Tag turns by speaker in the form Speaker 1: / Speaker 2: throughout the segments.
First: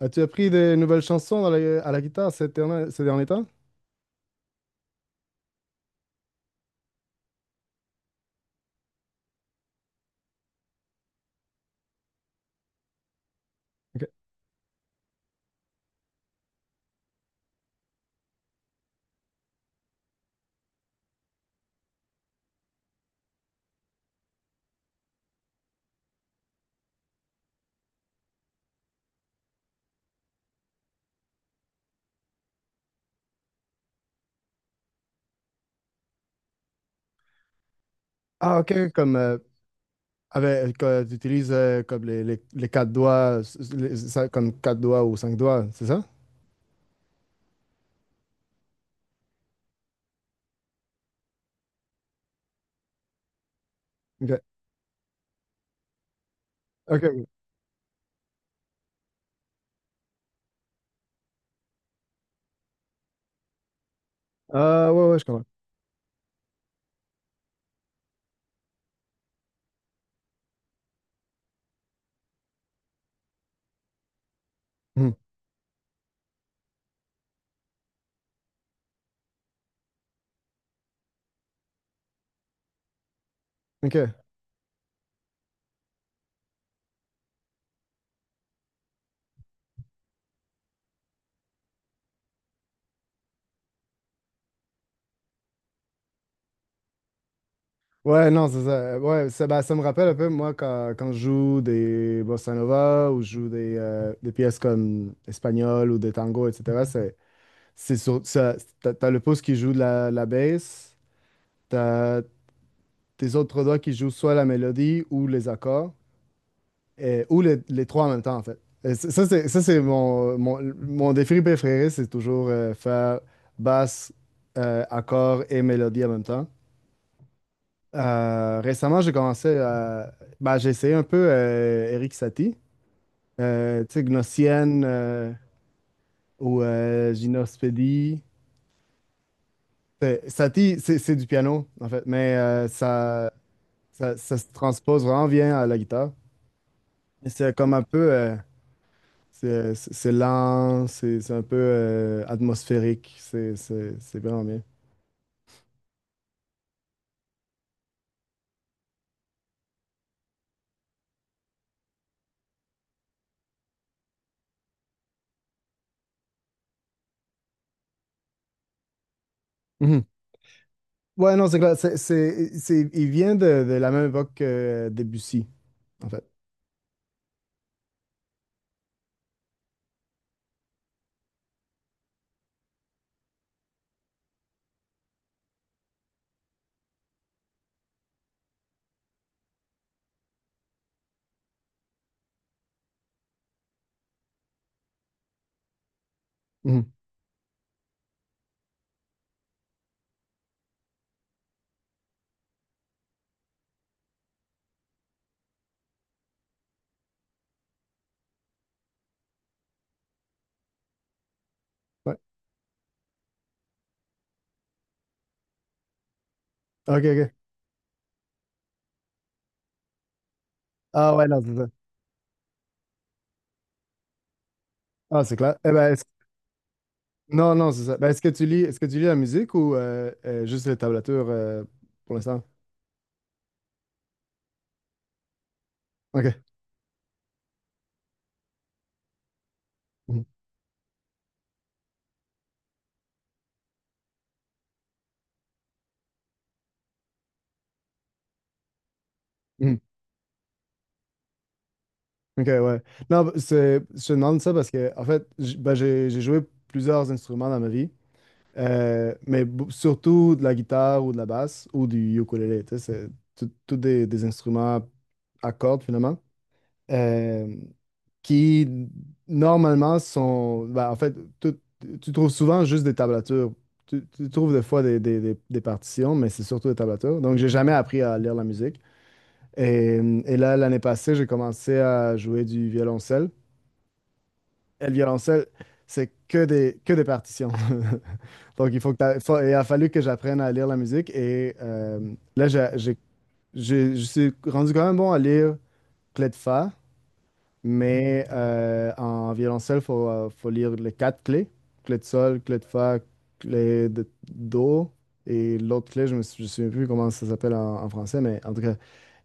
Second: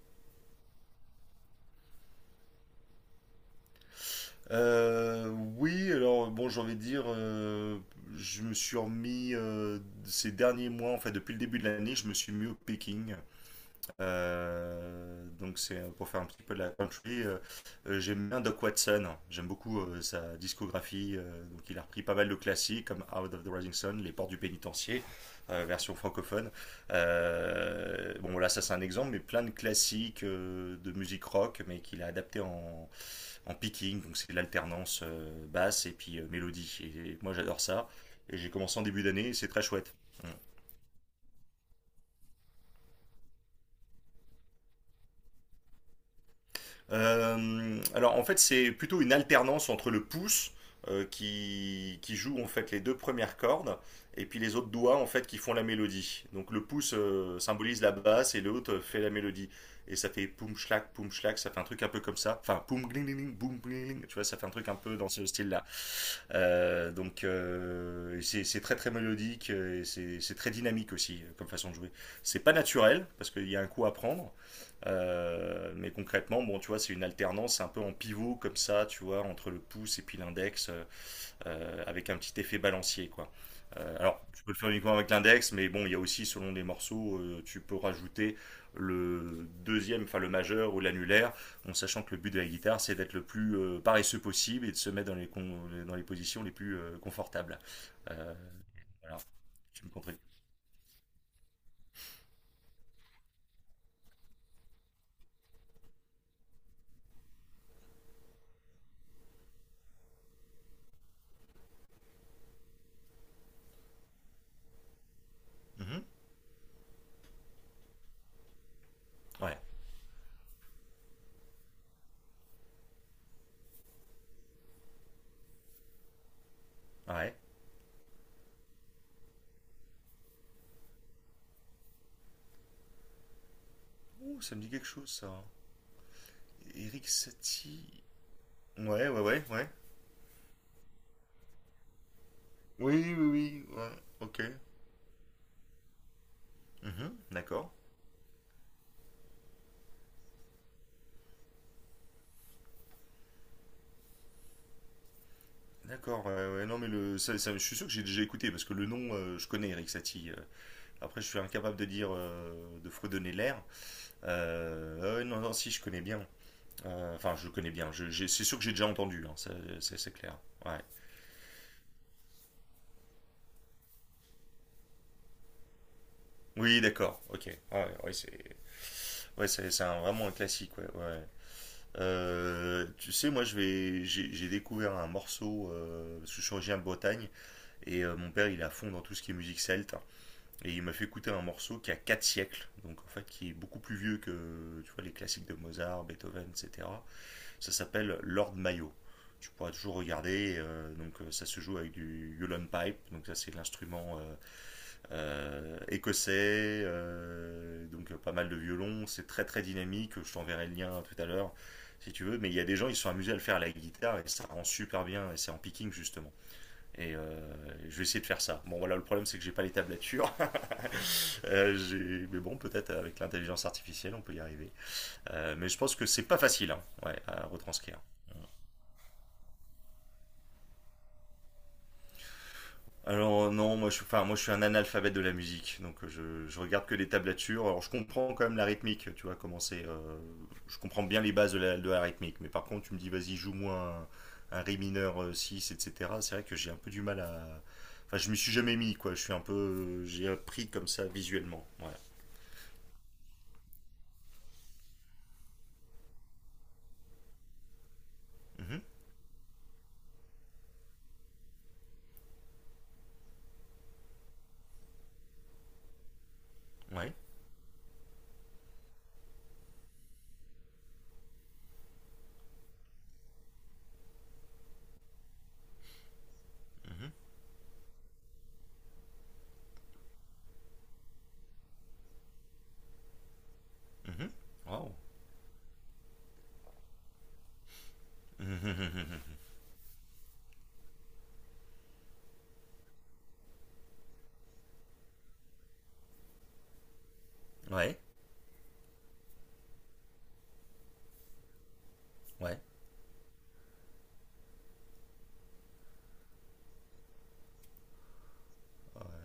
Speaker 1: As-tu appris des nouvelles chansons à la guitare ces derniers temps?
Speaker 2: Euh, oui, alors bon, j'ai envie de dire, je me suis remis ces derniers mois, en fait, depuis le début de l'année, je me suis mis au picking.
Speaker 1: Ok.
Speaker 2: Donc c'est pour faire un petit peu de la country. J'aime bien Doc Watson, j'aime beaucoup sa discographie. Donc il a repris pas mal de classiques comme Out of the Rising Sun, Les Portes du Pénitencier, version francophone. Bon, là, ça c'est un exemple, mais plein de classiques de musique rock, mais qu'il a adapté en en picking, donc c'est l'alternance basse et puis mélodie. Et moi j'adore ça. Et j'ai
Speaker 1: Ah,
Speaker 2: commencé en
Speaker 1: ok,
Speaker 2: début
Speaker 1: comme
Speaker 2: d'année et c'est très chouette. Mm.
Speaker 1: que tu utilises comme les quatre doigts, ça, comme quatre doigts ou cinq doigts, c'est ça?
Speaker 2: Alors en fait c'est plutôt une alternance entre le pouce qui joue en fait les deux premières cordes et
Speaker 1: Ok,
Speaker 2: puis les autres doigts en fait qui font la mélodie. Donc le pouce
Speaker 1: ok, ok.
Speaker 2: symbolise la basse et l'autre fait la mélodie. Et ça fait poum schlac, ça fait un truc un peu comme ça. Enfin poum gling gling, boum gling gling, tu vois, ça fait un truc un
Speaker 1: Ah,
Speaker 2: peu
Speaker 1: ouais,
Speaker 2: dans
Speaker 1: ouais, je
Speaker 2: ce
Speaker 1: comprends.
Speaker 2: style-là. C'est très très mélodique et c'est très dynamique aussi comme façon de jouer. C'est pas naturel parce qu'il y a un coup à prendre,
Speaker 1: Hmm.
Speaker 2: mais concrètement, bon, tu vois, c'est une alternance un peu en pivot comme ça, tu vois, entre le pouce et puis l'index. Avec un petit effet balancier, quoi.
Speaker 1: Ok.
Speaker 2: Alors, tu peux le faire uniquement avec l'index, mais bon, il y a aussi, selon les morceaux, tu peux rajouter le deuxième, enfin le majeur ou l'annulaire, en sachant que le but de la guitare, c'est d'être le plus paresseux possible et de se mettre dans les, dans les positions les plus confortables.
Speaker 1: Ouais,
Speaker 2: Euh,
Speaker 1: non, c'est ça.
Speaker 2: voilà,
Speaker 1: Ouais, ça, bah, ça me
Speaker 2: tu me
Speaker 1: rappelle un
Speaker 2: contredis.
Speaker 1: peu, moi, quand je joue des bossa nova ou je joue des pièces comme espagnol ou des tangos, etc. C'est sur, ça, t'as le pouce qui joue de la basse. T'as tes autres doigts qui jouent soit la mélodie ou les accords,
Speaker 2: Mhm.
Speaker 1: ou les trois en même temps, en fait. Ça,
Speaker 2: Ouais,
Speaker 1: c'est mon défi préféré, c'est toujours faire basse, accord et mélodie en même temps.
Speaker 2: ouais.
Speaker 1: Récemment, bah, j'ai essayé un peu Eric Satie, tu sais,
Speaker 2: Ouh, ça me dit
Speaker 1: Gnossienne
Speaker 2: quelque chose, ça.
Speaker 1: ou
Speaker 2: Eric Satie.
Speaker 1: Gynospédie.
Speaker 2: Ouais, ouais, ouais, ouais.
Speaker 1: Satie, c'est du piano, en fait, mais
Speaker 2: Oui, oui, oui, ouais,
Speaker 1: ça
Speaker 2: ok.
Speaker 1: se transpose vraiment bien à la guitare.
Speaker 2: Mhm,
Speaker 1: Et c'est
Speaker 2: d'accord.
Speaker 1: lent, c'est un peu atmosphérique, c'est vraiment bien.
Speaker 2: D'accord, ouais, ouais, non mais le, ça- je suis sûr que j'ai déjà écouté parce que le nom, je connais Eric Satie. Après, je suis incapable de dire, de fredonner l'air. Ouais, non, non, si, je connais bien. Enfin, je connais bien. C'est sûr que j'ai déjà entendu, hein, ça,
Speaker 1: Mhm.
Speaker 2: c'est clair. Ouais.
Speaker 1: Ouais, non, c'est clair. Il vient de la même époque que Debussy, en fait.
Speaker 2: Oui, d'accord. Ok. Ouais, ouais, c'est, ouais, c'est vraiment un classique. Ouais, ouais. Tu sais, moi, je vais, j'ai découvert un morceau. Parce que je suis originaire de Bretagne et mon père, il est à fond dans tout ce qui est musique celte. Et il m'a fait écouter un morceau qui a 4 siècles, donc en fait qui est beaucoup plus vieux que tu vois, les classiques de Mozart, Beethoven,
Speaker 1: Mhm.
Speaker 2: etc. Ça s'appelle Lord Mayo. Tu pourras toujours regarder, ça se joue avec du Yulon Pipe, donc ça c'est l'instrument écossais, pas mal de violons, c'est très très dynamique, je t'enverrai le lien tout à l'heure si
Speaker 1: Ouais.
Speaker 2: tu veux, mais il y a des gens ils se sont amusés à le faire à la guitare et ça rend super bien, et c'est en picking justement.
Speaker 1: OK,
Speaker 2: Et euh,
Speaker 1: OK.
Speaker 2: je vais essayer de faire ça. Bon voilà, le problème c'est que j'ai pas les tablatures,
Speaker 1: Ah ouais, non, c'est ça.
Speaker 2: mais bon, peut-être avec l'intelligence artificielle, on peut y arriver.
Speaker 1: Ah, c'est clair.
Speaker 2: Mais je pense que c'est pas facile, hein, ouais, à
Speaker 1: Non, non, c'est ça.
Speaker 2: retranscrire.
Speaker 1: Ben, est-ce que tu lis la musique ou juste les tablatures pour l'instant?
Speaker 2: Alors non, enfin, moi je suis un analphabète de la musique, donc
Speaker 1: OK.
Speaker 2: je regarde que les tablatures. Alors je comprends quand même la rythmique, tu vois, comment c'est.
Speaker 1: Mhm.
Speaker 2: Je comprends bien les bases de la rythmique, mais par contre tu me dis vas-y joue-moi un ré mineur 6, etc. C'est vrai que j'ai un peu du mal à. Enfin, je m'y suis jamais mis, quoi. Je suis un
Speaker 1: Mhm.
Speaker 2: peu, j'ai appris comme ça visuellement. Ouais.
Speaker 1: OK, ouais. Non, c'est, je te demande ça parce que, en fait, ben, j'ai joué plusieurs instruments dans ma vie.
Speaker 2: Mhm.
Speaker 1: Mais surtout de la guitare ou de la basse ou du ukulélé. Tu sais, c'est tout des instruments à cordes finalement
Speaker 2: Ouais.
Speaker 1: euh, qui normalement sont. Ben, en fait, tu trouves souvent juste des tablatures. Tu trouves des fois des partitions, mais c'est surtout des
Speaker 2: Mhm.
Speaker 1: tablatures. Donc, j'ai jamais appris à lire la musique. Et, et là, l'année passée, j'ai commencé à jouer du violoncelle.
Speaker 2: Mhm.
Speaker 1: Et
Speaker 2: Wow.
Speaker 1: le violoncelle, c'est que des partitions. Donc, il faut que t'a-
Speaker 2: Mhm.
Speaker 1: faut- il a fallu que j'apprenne à lire la musique. Et là, je suis rendu quand même bon à lire clé de fa,
Speaker 2: Ouais.
Speaker 1: mais en violoncelle, il faut, faut lire les quatre clés. Clé de sol, clé
Speaker 2: Ouais.
Speaker 1: de fa, clé de do. Et l'autre clé, je me souviens plus comment ça s'appelle en, en français, mais en tout cas,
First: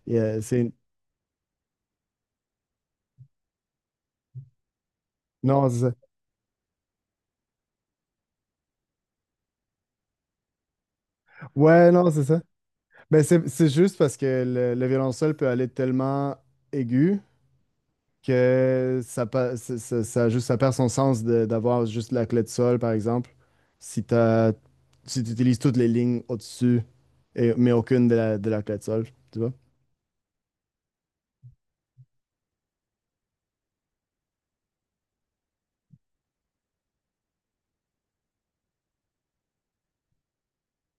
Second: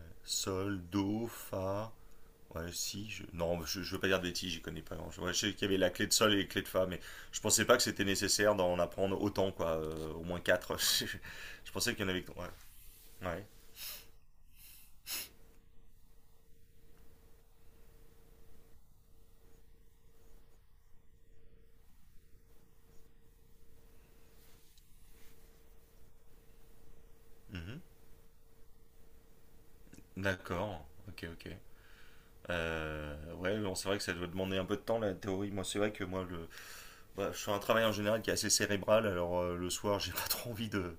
Speaker 1: c'est...
Speaker 2: Sol, Do, Fa. Ouais, si. Je... Non, je veux pas dire de bêtises, j'y connais pas grand ouais, je sais qu'il y
Speaker 1: Non,
Speaker 2: avait
Speaker 1: c'est
Speaker 2: la
Speaker 1: ça.
Speaker 2: clé de Sol et les clés de Fa, mais je pensais pas que c'était nécessaire d'en apprendre autant, quoi. Au moins quatre. Je
Speaker 1: Ouais,
Speaker 2: pensais qu'il y
Speaker 1: non,
Speaker 2: en avait.
Speaker 1: c'est ça.
Speaker 2: Ouais.
Speaker 1: Ben
Speaker 2: Ouais.
Speaker 1: c'est juste parce que le violoncelle peut aller tellement aigu que ça, pa- ça- ça- juste, ça perd son sens d'avoir juste la clé de sol, par exemple, si t'as, si tu utilises toutes les lignes au-dessus, et, mais
Speaker 2: Mhm.
Speaker 1: aucune de la clé de sol, tu vois?
Speaker 2: D'accord. Ok, ok. Ouais, bon, c'est vrai que ça doit demander un peu de temps la théorie. Moi, c'est vrai que moi, le, bah, je fais un travail en général qui est assez cérébral, alors le soir, j'ai pas trop envie de,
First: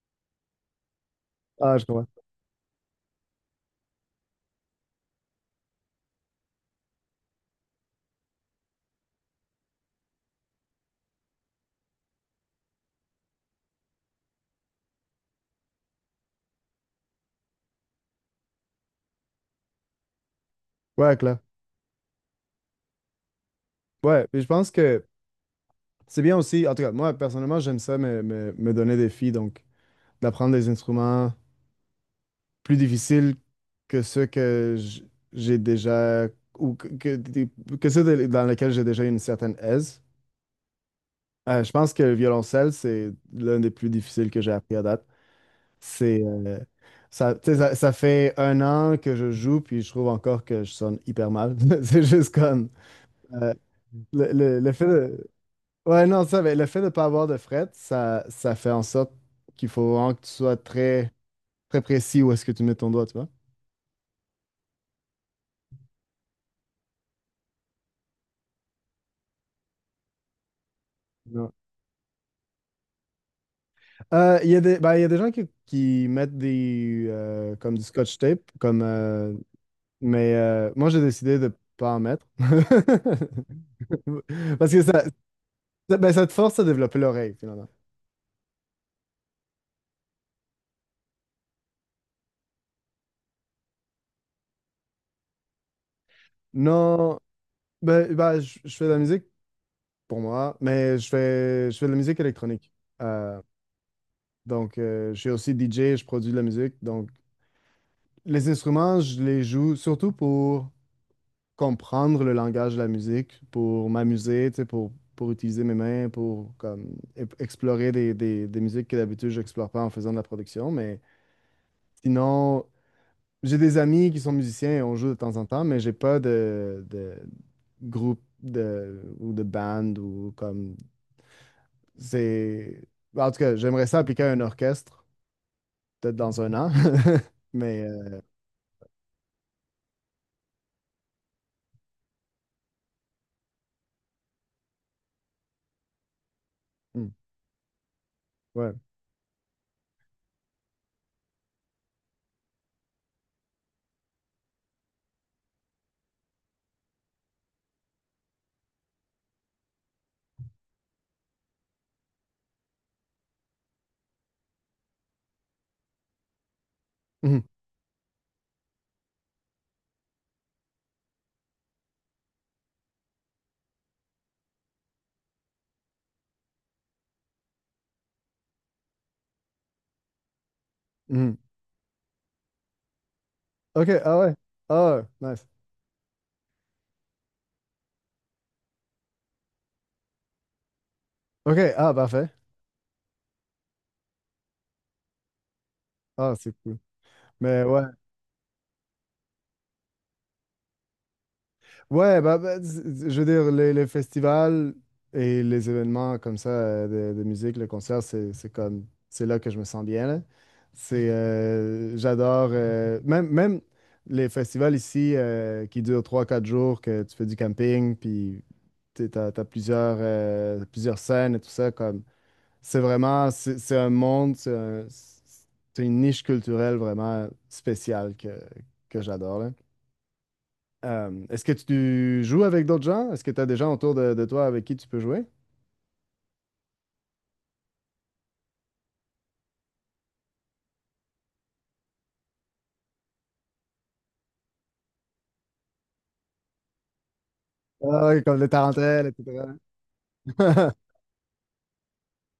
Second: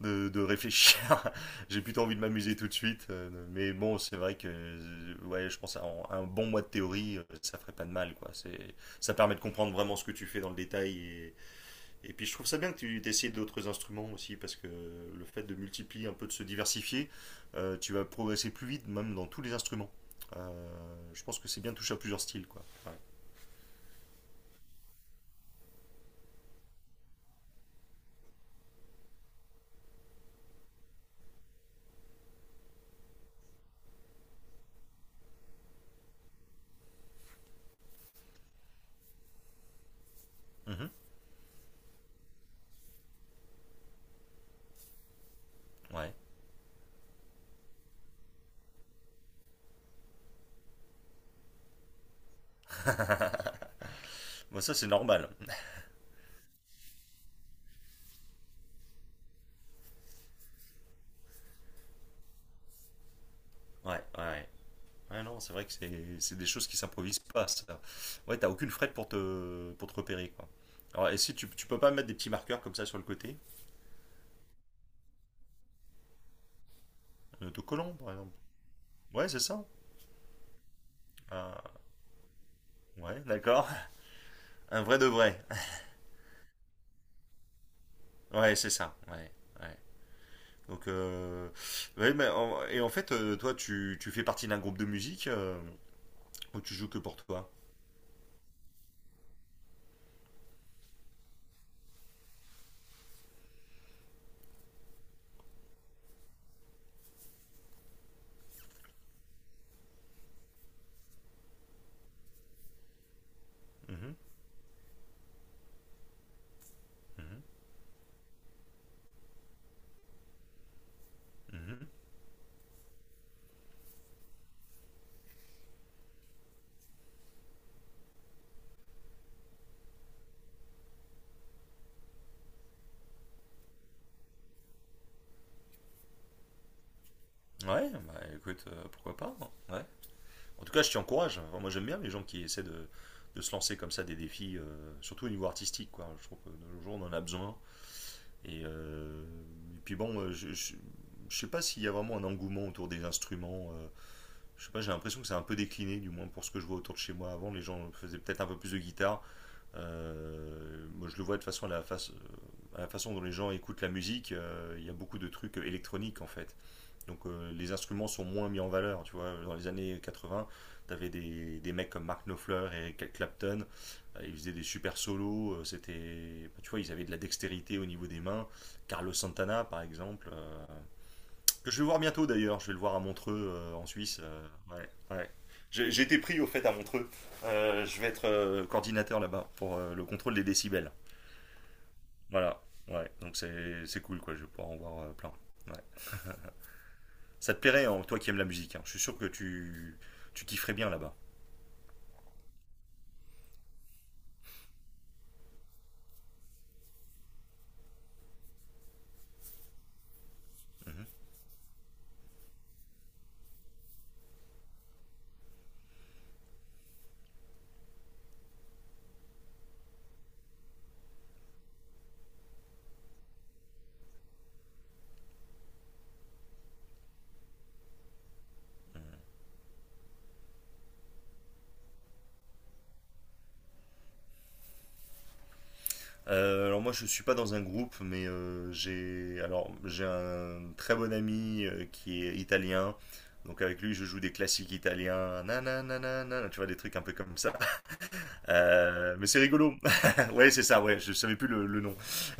Speaker 2: de réfléchir.
Speaker 1: Ah,
Speaker 2: J'ai
Speaker 1: je
Speaker 2: plutôt
Speaker 1: comprends.
Speaker 2: envie de m'amuser tout de suite. Mais bon, c'est vrai que ouais, je pense à un bon mois de théorie, ça ferait pas de mal, quoi. C'est, ça permet de comprendre vraiment ce que tu fais dans le détail. Et puis je trouve ça bien que tu essayes d'autres instruments aussi, parce que le fait de multiplier un peu, de se diversifier, tu vas progresser plus vite, même dans tous les instruments.
Speaker 1: Ouais,
Speaker 2: Je
Speaker 1: clair.
Speaker 2: pense que c'est bien de toucher à plusieurs styles, quoi. Ouais.
Speaker 1: Ouais, puis je pense que c'est bien aussi, en tout cas, moi, personnellement, j'aime ça, me donner des filles, donc d'apprendre des instruments, plus difficile que ceux que j'ai déjà ou que ceux dans lesquels j'ai déjà une certaine aise.
Speaker 2: Mhm.
Speaker 1: Je pense que le violoncelle, c'est l'un des plus difficiles que j'ai appris à date.
Speaker 2: Ouais.
Speaker 1: C'est ça, tu sais, ça fait un an que je joue, puis je trouve encore que je sonne hyper mal. C'est juste comme euh,
Speaker 2: Bon,
Speaker 1: le
Speaker 2: ça
Speaker 1: fait
Speaker 2: c'est normal.
Speaker 1: de ouais non ça, mais le fait de ne pas avoir de fret, ça fait en sorte qu'il faut vraiment que tu sois très précis où est-ce que tu mets ton doigt, tu
Speaker 2: Ouais, ouais. Ouais, non, c'est vrai que c'est des choses qui s'improvisent pas, ça. Ouais, t'as aucune frette pour te repérer, quoi. Alors, et si tu,
Speaker 1: vois.
Speaker 2: tu peux pas mettre des petits marqueurs comme ça sur le côté?
Speaker 1: Il y a des, ben, il y a des gens qui mettent des
Speaker 2: Un
Speaker 1: comme du
Speaker 2: autocollant, par
Speaker 1: scotch
Speaker 2: exemple.
Speaker 1: tape, comme,
Speaker 2: Ouais, c'est ça.
Speaker 1: mais moi j'ai décidé de
Speaker 2: Ah,
Speaker 1: pas en mettre.
Speaker 2: ouais, d'accord.
Speaker 1: Parce que
Speaker 2: Un vrai
Speaker 1: ça,
Speaker 2: de vrai.
Speaker 1: ben, ça te force à développer l'oreille, finalement.
Speaker 2: Ouais, c'est ça. Ouais, ouais. Donc, ouais, et en fait, toi, tu fais partie d'un groupe de musique où tu joues que pour
Speaker 1: Non,
Speaker 2: toi.
Speaker 1: ben, ben, je fais de la musique pour moi, mais je fais de la musique électronique. Euh, donc, je suis aussi DJ, je produis de la musique. Donc, les instruments, je les joue surtout pour comprendre le langage de la musique, pour
Speaker 2: Mhm,
Speaker 1: m'amuser, tu sais, pour utiliser mes mains, pour comme,
Speaker 2: mhm,
Speaker 1: explorer des musiques que d'habitude je n'explore pas en faisant de la production. Mais
Speaker 2: mhm.
Speaker 1: sinon, j'ai des amis qui sont musiciens et on joue de temps en temps, mais j'ai pas de, de groupe de, ou de band ou comme c'est... En tout cas, j'aimerais ça appliquer à un orchestre, peut-être dans un an. Mais
Speaker 2: Ouais, bah écoute, pourquoi pas, hein. Ouais. En tout cas, je t'y encourage. Enfin, moi, j'aime bien les gens qui essaient de se lancer comme ça des défis, surtout au niveau artistique. Quoi. Je trouve que de nos jours, on
Speaker 1: hmm,
Speaker 2: en a besoin. Et,
Speaker 1: ouais.
Speaker 2: euh, et puis bon, ne sais pas s'il y a vraiment un engouement autour des instruments. Je sais pas, j'ai l'impression que c'est un peu décliné, du moins pour ce que je vois autour de chez moi. Avant, les gens faisaient peut-être un peu plus de guitare. Moi, je le vois de façon à la, à la façon dont les gens écoutent la musique. Il y a beaucoup de trucs électroniques en fait. Donc
Speaker 1: Mhm,
Speaker 2: les instruments sont moins mis en valeur, tu vois. Dans les années 80, t'avais des mecs comme Mark Knopfler et Cal Clapton, ils faisaient des super solos, c'était, bah, tu vois, ils avaient de la dextérité au niveau des mains. Carlos Santana, par exemple,
Speaker 1: mhm.
Speaker 2: que je vais voir bientôt d'ailleurs, je vais le voir à Montreux en
Speaker 1: OK, ah
Speaker 2: Suisse.
Speaker 1: ouais. Ah,
Speaker 2: Ouais, ouais.
Speaker 1: nice.
Speaker 2: J'ai été pris au fait à Montreux. Je vais être coordinateur là-bas pour le contrôle des décibels.
Speaker 1: OK, ah, parfait.
Speaker 2: Voilà, ouais, donc c'est cool quoi, je vais pouvoir en voir plein. Ouais.
Speaker 1: Ah, c'est cool.
Speaker 2: Ça te
Speaker 1: Mais ouais,
Speaker 2: plairait, hein, toi qui aimes la musique, hein. Je suis sûr que tu kifferais bien là-bas.
Speaker 1: ouais, je veux dire, les festivals et les événements comme ça de musique, le concert, c'est comme, c'est là que je me sens bien, là.
Speaker 2: Mhm.
Speaker 1: C'est, j'adore, même les festivals ici qui durent trois quatre jours, que tu fais du camping, puis t'as plusieurs, plusieurs scènes et tout ça, comme, c'est vraiment, c'est un monde, c'est une niche culturelle vraiment spéciale que j'adore, là. Est-ce que tu joues avec d'autres gens? Est-ce que tu as des gens autour de toi avec qui tu peux jouer?
Speaker 2: Alors moi, je suis pas dans un groupe, mais j'ai un très bon ami qui est italien. Donc avec lui, je joue des classiques italiens. Nananana, tu vois, des trucs un peu comme ça.
Speaker 1: Ah, oui, comme les tarentelles,
Speaker 2: Mais c'est
Speaker 1: etc.
Speaker 2: rigolo. Ouais, c'est ça, ouais. Je savais plus le nom.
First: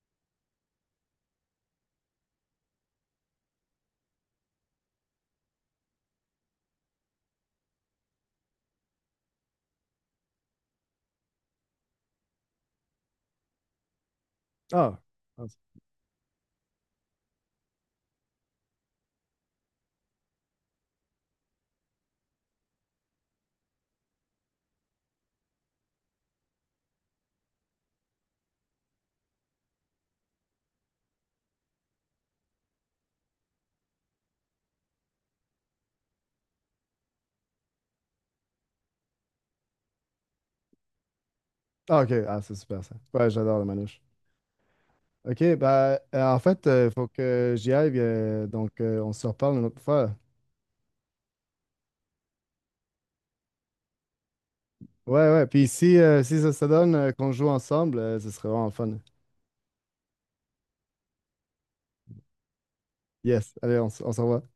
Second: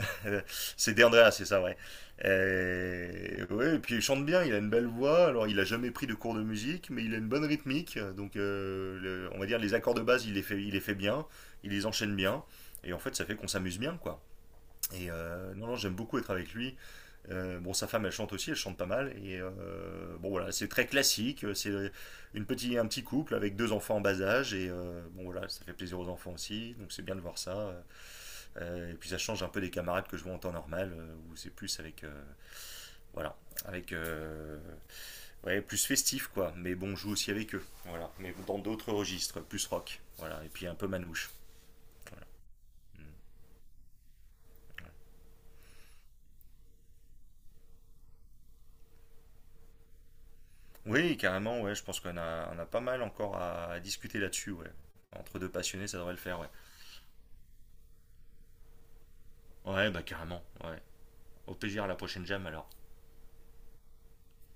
Speaker 2: C'est Deandra, c'est ça, ouais. Ouais, et puis il chante bien, il a une belle voix. Alors il a jamais pris de cours de musique, mais il a une bonne rythmique. Donc on va dire les accords de base, il les fait bien, il les enchaîne bien. Et en fait, ça fait qu'on s'amuse bien, quoi.
Speaker 1: Ah,
Speaker 2: Non, non, j'aime beaucoup être avec lui. Bon, sa femme, elle chante aussi, elle chante pas mal. Bon, voilà, c'est très classique. C'est un petit couple avec deux enfants en bas âge. Bon, voilà, ça fait plaisir aux enfants aussi. Donc, c'est bien de voir ça. Et puis, ça change un peu des camarades que je vois en temps normal, où c'est plus avec. Voilà, avec. Ouais, plus festif, quoi. Mais bon, je joue aussi avec eux. Voilà, mais dans d'autres registres, plus rock. Voilà, et puis un peu manouche.
Speaker 1: ah, ok. Ah, c'est super ça.
Speaker 2: Mm.
Speaker 1: Ouais, j'adore le manouche. Ok, bah, en fait, il faut que j'y aille. Euh, donc, on se reparle une autre fois.
Speaker 2: Oui, carrément, ouais, je pense qu'on a, on a pas mal encore à discuter là-dessus, ouais.
Speaker 1: Ouais,
Speaker 2: Entre
Speaker 1: ouais.
Speaker 2: deux
Speaker 1: Puis
Speaker 2: passionnés,
Speaker 1: si,
Speaker 2: ça devrait le
Speaker 1: si
Speaker 2: faire, ouais.
Speaker 1: ça se donne qu'on joue ensemble, ce serait vraiment fun.
Speaker 2: Ouais, bah carrément, ouais. Au plaisir à la prochaine jam alors.
Speaker 1: Yes. Allez, on, on se revoit.